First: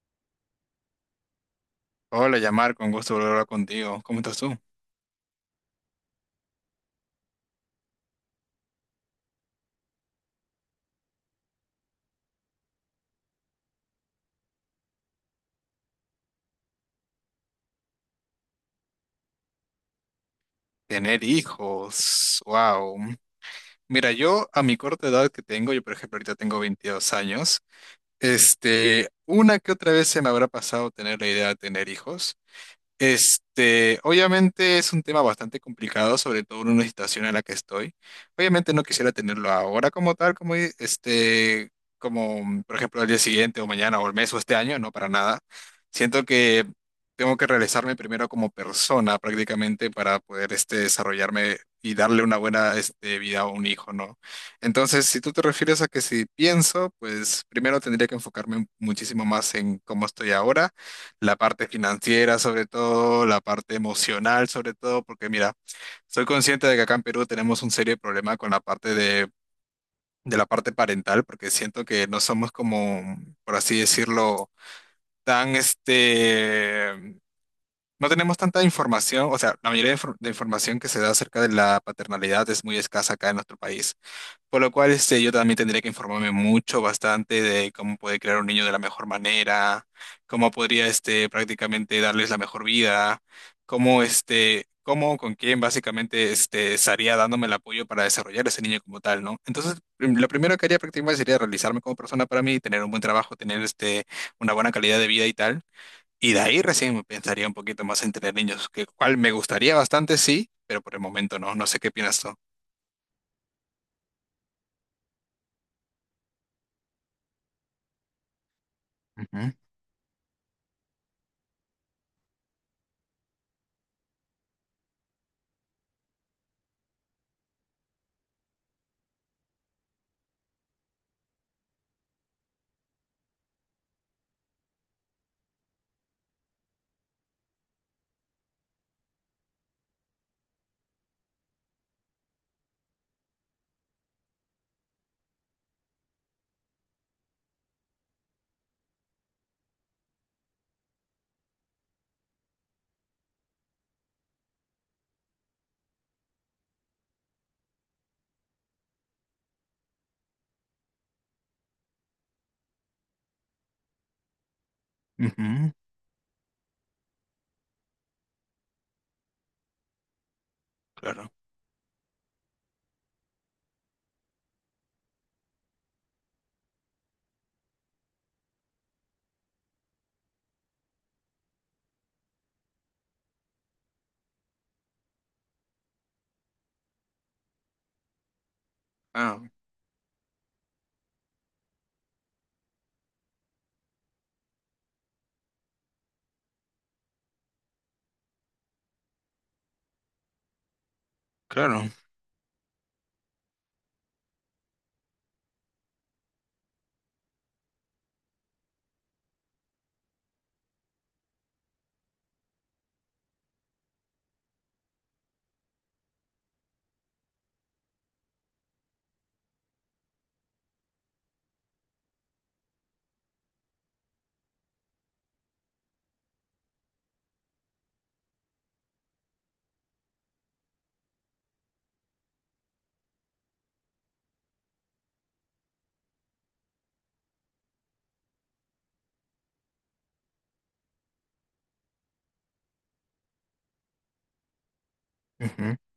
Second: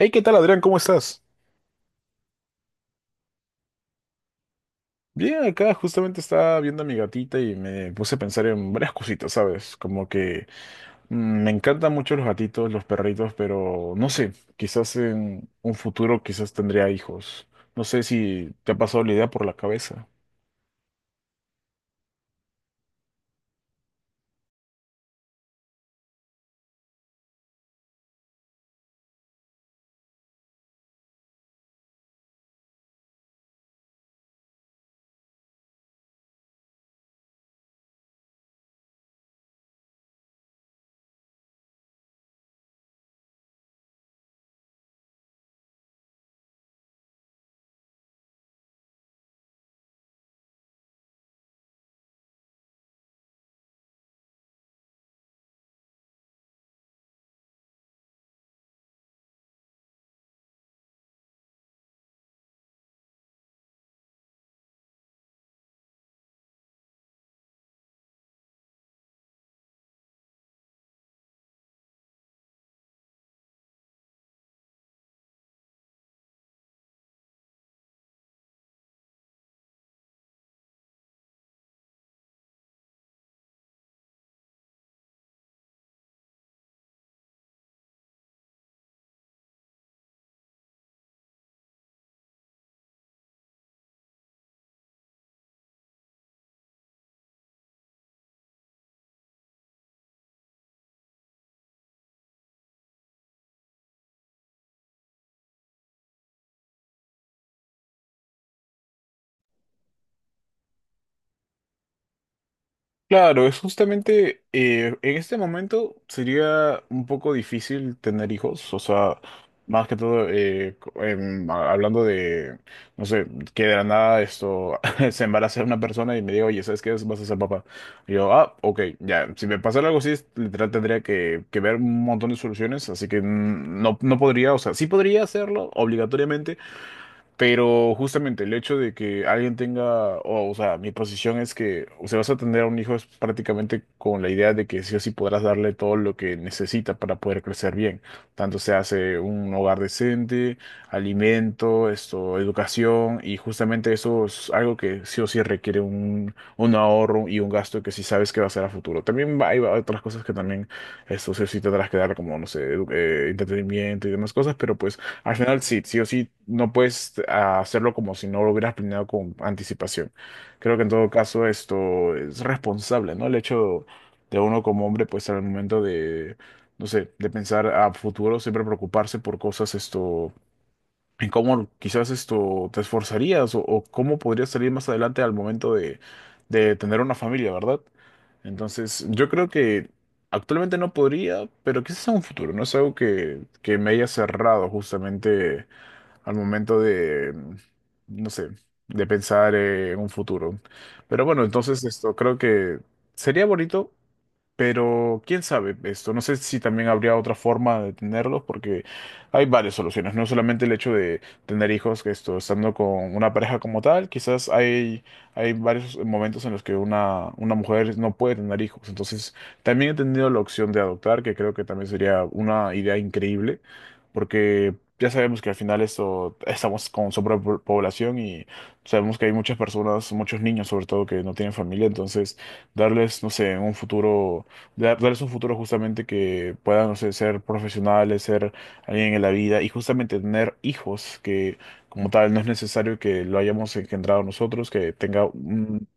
Hey, ¿qué tal, Adrián? ¿Cómo estás? Hola, Yamar, con gusto volver a hablar contigo. ¿Cómo estás tú? Bien, acá justamente estaba viendo a mi gatita y me puse a pensar en varias cositas, ¿sabes? Como que me encantan mucho los gatitos, los perritos, pero no sé, quizás en un futuro quizás tendría hijos. No sé si te ha pasado la idea por la cabeza. Tener hijos, wow. Mira, yo a mi corta edad que tengo, yo por ejemplo ahorita tengo 22 años, una que otra vez se me habrá pasado tener la idea de tener hijos. Obviamente es un tema bastante complicado, sobre todo en una situación en la que estoy. Obviamente no quisiera tenerlo ahora como tal, como por ejemplo al día siguiente o mañana o el mes o este año, no para nada. Siento que tengo que realizarme primero como persona prácticamente para poder desarrollarme y darle una buena vida a un hijo, ¿no? Entonces, si tú te refieres a que si pienso, pues primero tendría que enfocarme muchísimo más en cómo estoy ahora, la parte financiera sobre todo, la parte emocional sobre todo, porque mira, soy consciente de que acá en Perú tenemos un serio problema con la parte de la parte parental, porque siento que no somos como, por así decirlo, tan este, no tenemos tanta información, o sea, la mayoría de información que se da acerca de la paternalidad es muy escasa acá en nuestro país. Por lo cual, yo también tendría que informarme mucho, bastante, de cómo puede crear un niño de la mejor manera, cómo podría, prácticamente darles la mejor vida, cómo, cómo, con quién, básicamente, estaría dándome el apoyo para desarrollar ese niño como tal, ¿no? Entonces, lo primero que haría prácticamente sería realizarme como persona para mí, tener un buen trabajo, tener, una buena calidad de vida y tal. Y de ahí recién pensaría un poquito más en tener niños, que cual me gustaría bastante, sí, pero por el momento no. No sé qué piensas tú. Claro, es justamente en este momento sería un poco difícil tener hijos, o sea, Ujú, más que todo hablando de, no sé, que de la nada esto se embaraza una persona y me diga, oye, ¿sabes qué? Vas a ser papá. Y yo, ah, ok, ya, si me pasara algo así, literal tendría que, ver un montón de soluciones, así que no, no podría, o sea, sí podría hacerlo obligatoriamente, pero justamente el hecho de que alguien tenga, o sea, mi posición es que, o sea, vas a tener a un hijo es prácticamente con la idea de que sí o sí podrás darle todo lo que necesita para poder crecer bien. Tanto se hace un hogar decente, alimento, esto, educación, y justamente eso es algo que sí o sí requiere un, ahorro y un gasto que sí sabes que va a ser a futuro. También hay otras cosas que también, esto sí o sí tendrás que dar, como, no sé, entretenimiento y demás cosas, pero pues. Al final ujú. sí, sí o sí, no puedes hacerlo como si no lo hubieras planeado con anticipación. Creo que en todo Claro. caso esto es responsable, ¿no? El hecho de uno como hombre, pues al momento de, no sé, de pensar a futuro, siempre preocuparse por cosas esto, en cómo quizás esto te esforzarías o, cómo podrías salir más adelante al momento de tener una familia, ¿verdad? Entonces, yo Ah, creo que actualmente no podría, pero quizás en un futuro, ¿no? Es algo que, me haya cerrado justamente al momento de, no sé, de pensar en un futuro. Pero bueno, entonces claro. esto creo que sería bonito pero quién sabe esto, no sé si también habría otra forma de tenerlos, porque hay varias soluciones, no solamente el hecho de tener hijos, que esto, estando con una pareja como tal, quizás hay, varios momentos en los que una, mujer no puede tener hijos, entonces también he tenido la opción de adoptar, que creo que también sería una idea increíble, porque ya sabemos que al final esto, estamos con sobrepoblación y sabemos que hay muchas personas, muchos niños sobre todo, que no tienen familia, entonces darles, no sé, en un futuro darles un futuro justamente que puedan, no sé, ser profesionales, ser alguien en la vida y justamente tener hijos que como tal no es necesario que lo hayamos engendrado nosotros, que tenga Ujú. un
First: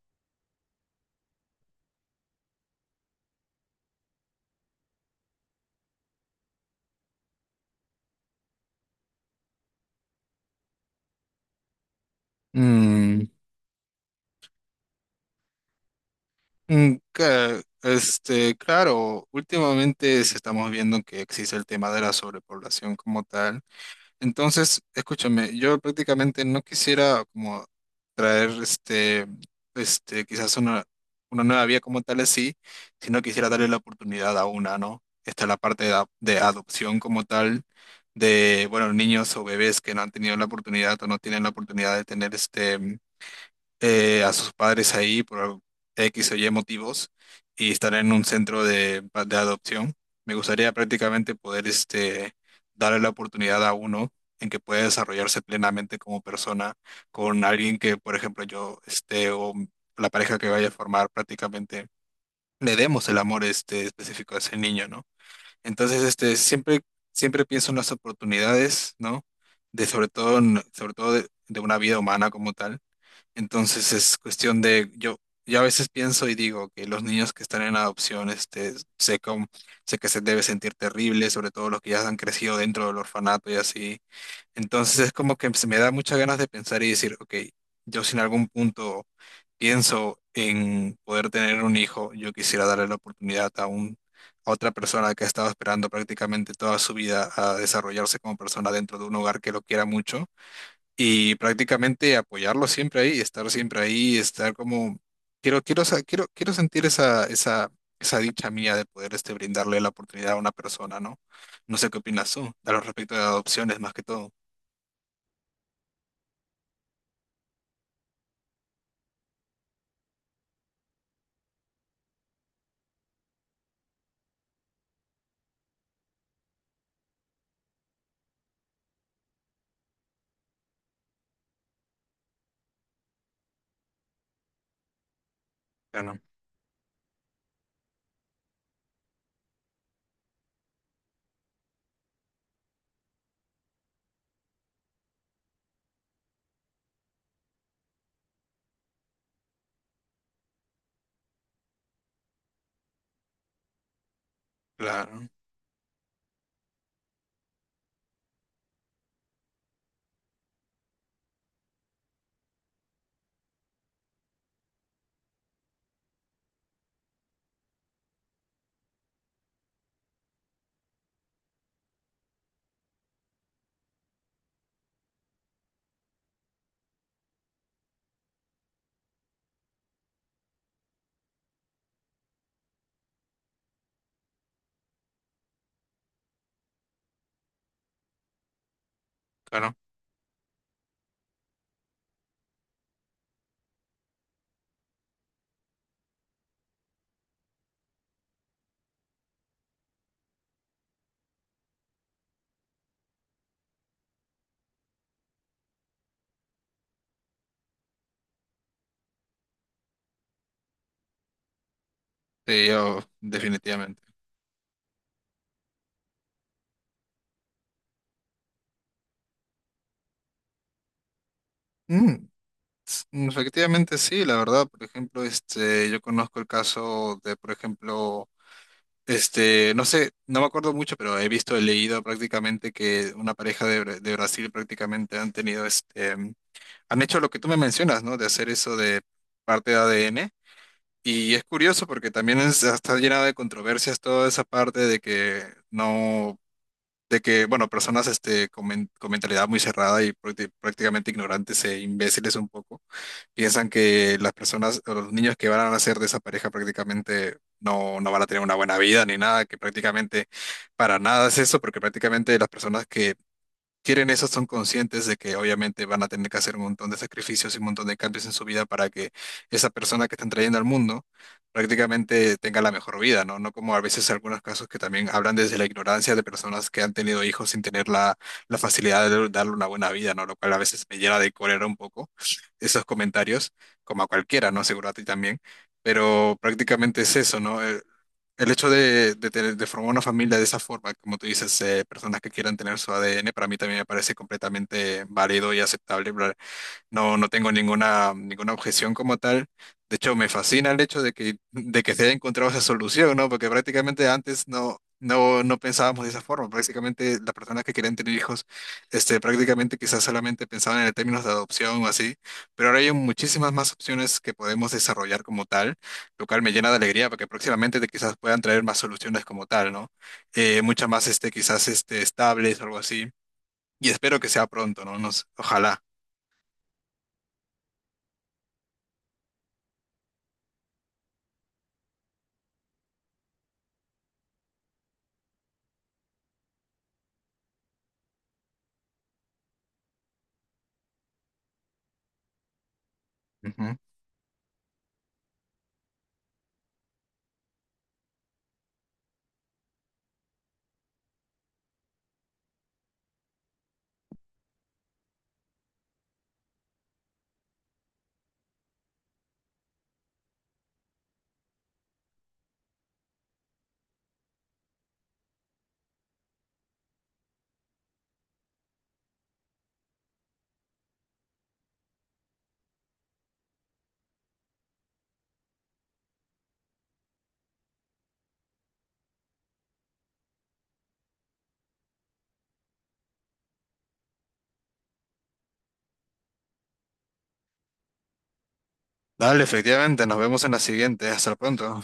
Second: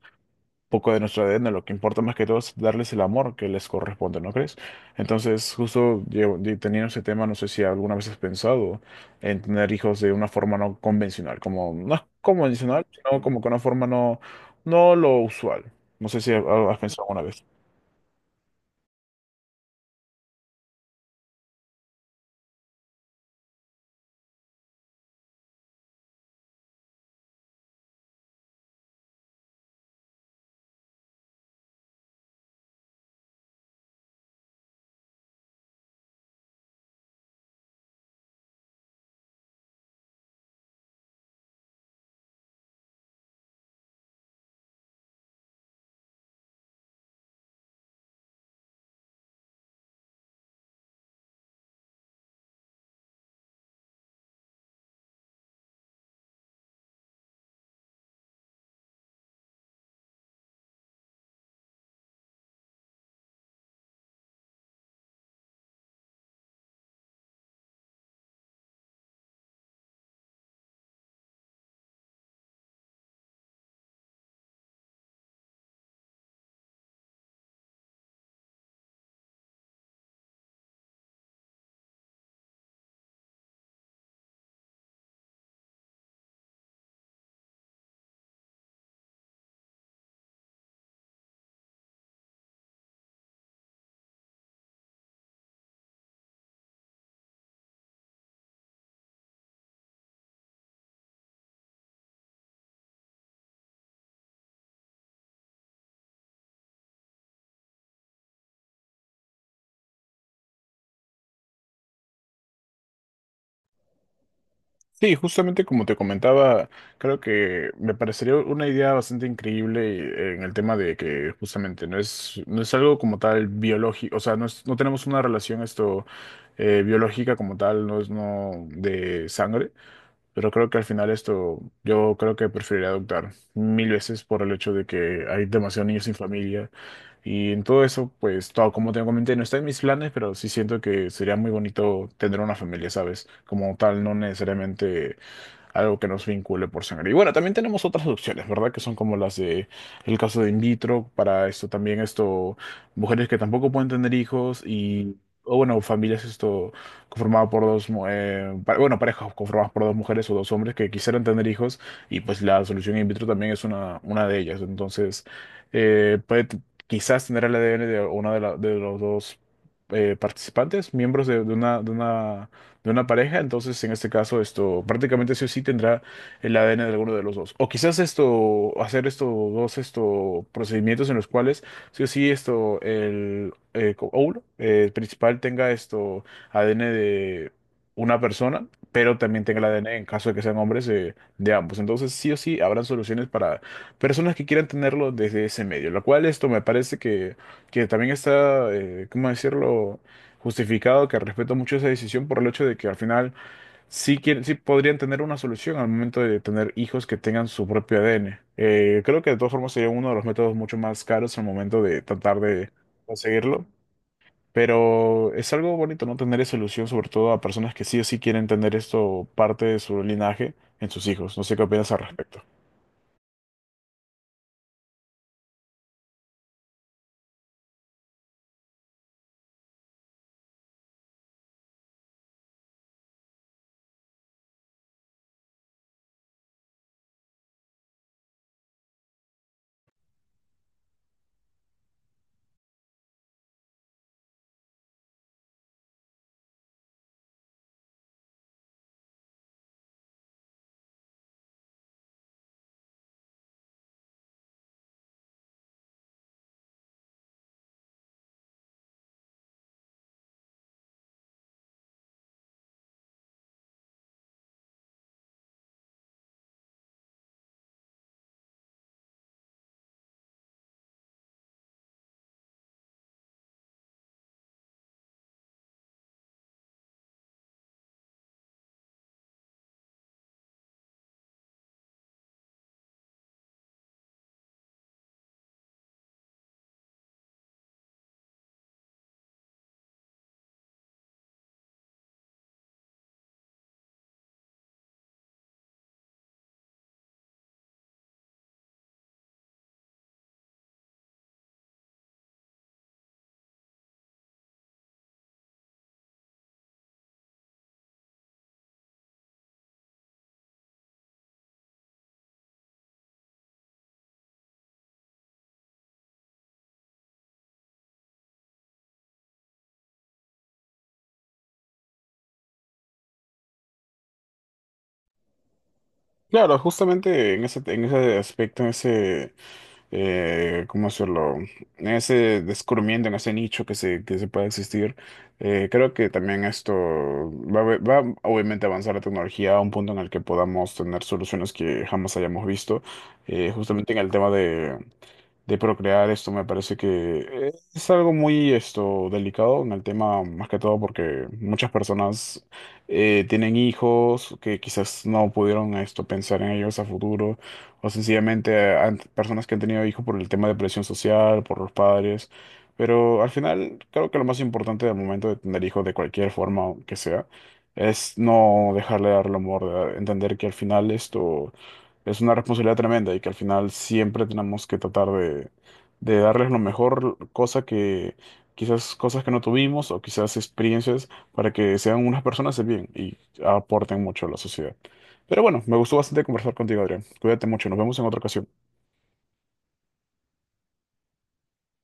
poco de nuestro ADN, lo que importa más que todo es darles el amor que les corresponde, ¿no crees? Entonces, justo teniendo ese tema, no sé si alguna vez has pensado en tener hijos de una forma no convencional, como no es convencional, sino Mm, como que una forma no, no lo usual. No sé si has mm, pensado alguna vez. Claro, últimamente se estamos viendo que existe el tema de la sobrepoblación como tal. Entonces, escúchame, yo prácticamente no quisiera como traer quizás una nueva vía como tal así, sino quisiera darle la oportunidad a una, ¿no? Está la parte de adopción como tal, de, bueno, niños o bebés que no han tenido la oportunidad o no tienen la oportunidad de tener a sus padres ahí por X o Y motivos y estar en un centro de adopción. Me gustaría prácticamente poder darle la oportunidad a uno en que pueda desarrollarse plenamente como persona con alguien que, por ejemplo, o la pareja que vaya a formar prácticamente le demos el amor específico a ese niño, ¿no? Entonces, siempre pienso en las oportunidades, ¿no? De sobre todo, sobre todo de una vida humana como tal, entonces es cuestión de, yo a veces pienso y digo que los niños que están en adopción, sé, cómo- sé que se debe sentir terrible, sobre todo los que ya han crecido dentro del orfanato y así. Entonces es como que se me da muchas ganas de pensar y decir, ok, yo si en algún punto pienso en poder tener un hijo, yo quisiera darle la oportunidad a otra persona que ha estado esperando prácticamente toda su vida a desarrollarse como persona dentro de un hogar que lo quiera mucho y prácticamente apoyarlo siempre ahí, estar como, quiero sentir esa dicha mía de poder brindarle la oportunidad a una persona, ¿no? No sé qué opinas tú, a lo respecto de adopciones más que todo. Sí, justamente como te comentaba, creo que me parecería una idea bastante increíble en el tema de que justamente no es, algo como tal biológico, o sea, no, no tenemos una relación esto biológica como tal, no es no de sangre, pero creo que al final esto yo creo que preferiría adoptar 1.000 veces por el hecho de que hay demasiados niños sin Claro, familia y en todo eso, pues todo como te comenté, no está en mis planes, pero sí siento que sería muy bonito tener una familia, ¿sabes? Como tal, no necesariamente algo que nos vincule por sangre. Y bueno, también tenemos otras opciones, ¿verdad? Que son como las de el caso de in vitro, para esto también, esto, mujeres que tampoco pueden tener hijos y, claro, o bueno, familias esto conformadas por dos, bueno, parejas conformadas por dos mujeres o dos hombres que quisieran tener hijos y pues la solución in vitro también es una, de ellas. Entonces, eh, puede t- quizás tener el ADN de una de, de los dos participantes, miembros de una, de una pareja, entonces en este caso esto prácticamente sí o sí tendrá el ADN de alguno de los dos. O quizás esto, hacer estos dos esto, procedimientos en los cuales sí o sí esto, el óvulo principal tenga esto ADN de una persona, pero también tenga el claro. ADN en caso de que sean hombres de ambos. Entonces sí o sí habrán soluciones para personas que quieran tenerlo desde ese medio, lo cual esto me parece que, también está, ¿cómo decirlo? Justificado, que respeto mucho esa decisión por el hecho de que al final sí, quieren, sí podrían tener una solución al momento de tener hijos que tengan su propio ADN. Creo que de todas formas sería uno de los métodos mucho más caros al momento de tratar Sí, de yo, conseguirlo, definitivamente. pero es algo bonito no tener esa solución, sobre todo a personas que sí o sí quieren tener esto parte de su linaje en sus hijos. No sé qué opinas al Mm, respecto. Efectivamente sí, la verdad, por ejemplo, yo conozco el caso de, por ejemplo, este, no sé, no me acuerdo mucho, pero he visto, he leído prácticamente que una pareja de, de Brasil prácticamente han tenido han hecho lo que tú me mencionas, ¿no? De hacer eso de parte de ADN. Y es curioso porque también está llena de controversias toda esa parte de que no, de que, bueno, personas con, con mentalidad muy cerrada y prácticamente ignorantes e imbéciles un poco piensan que las personas o los niños que van a nacer de esa pareja prácticamente no, no van a tener una buena vida ni nada, que prácticamente para nada es eso, porque prácticamente las personas que quieren eso son conscientes de que obviamente van a tener que hacer un montón de sacrificios y un montón de cambios en su vida para que esa persona que están trayendo al mundo prácticamente tenga la mejor vida, ¿no? No como a veces algunos casos que también hablan desde la ignorancia de personas que han tenido hijos sin tener la facilidad de darle una buena vida, ¿no? Lo cual a veces me llena de cólera un poco esos comentarios, como a cualquiera, ¿no? Seguro a ti también. Pero prácticamente es eso, ¿no? El hecho de formar una familia de esa forma, como tú dices, personas que quieran tener su ADN, para mí también me parece completamente válido y aceptable. No, no tengo ninguna objeción como tal. De hecho, me fascina el hecho de que se haya encontrado esa solución, ¿no? Porque prácticamente antes no pensábamos de esa forma. Prácticamente las personas que querían tener hijos, prácticamente quizás solamente pensaban en términos de adopción o así. Pero ahora hay muchísimas más opciones que podemos desarrollar como tal, lo cual me llena de alegría porque próximamente quizás puedan traer más soluciones como tal, ¿no? Muchas más, estables o algo así. Y espero que sea pronto, ¿no? Nos, ojalá. Claro, justamente en ese aspecto, en ese, ¿cómo hacerlo? Ese descubrimiento en ese nicho que se, pueda existir. Creo que también esto va, a ve- va a, obviamente a avanzar la tecnología a un punto en el que podamos tener soluciones que jamás hayamos visto. Justamente en el tema de procrear esto me parece que es algo muy esto delicado en el tema más que todo porque muchas personas tienen hijos que quizás no pudieron esto pensar en ellos a futuro o sencillamente personas que han tenido hijos por el tema de presión social, por los padres, pero al final creo que lo más importante del momento de tener hijos de cualquier forma que sea es no dejarle dar el amor, entender que al final esto es una responsabilidad tremenda y que al final siempre tenemos que tratar de, darles lo mejor, cosa que quizás cosas que no tuvimos o quizás experiencias para que sean unas personas de bien y aporten mucho a la sociedad. Pero bueno, me gustó bastante conversar contigo, Adrián. Cuídate mucho, nos vemos en otra ocasión. Dale, efectivamente, nos vemos en la siguiente. Hasta pronto.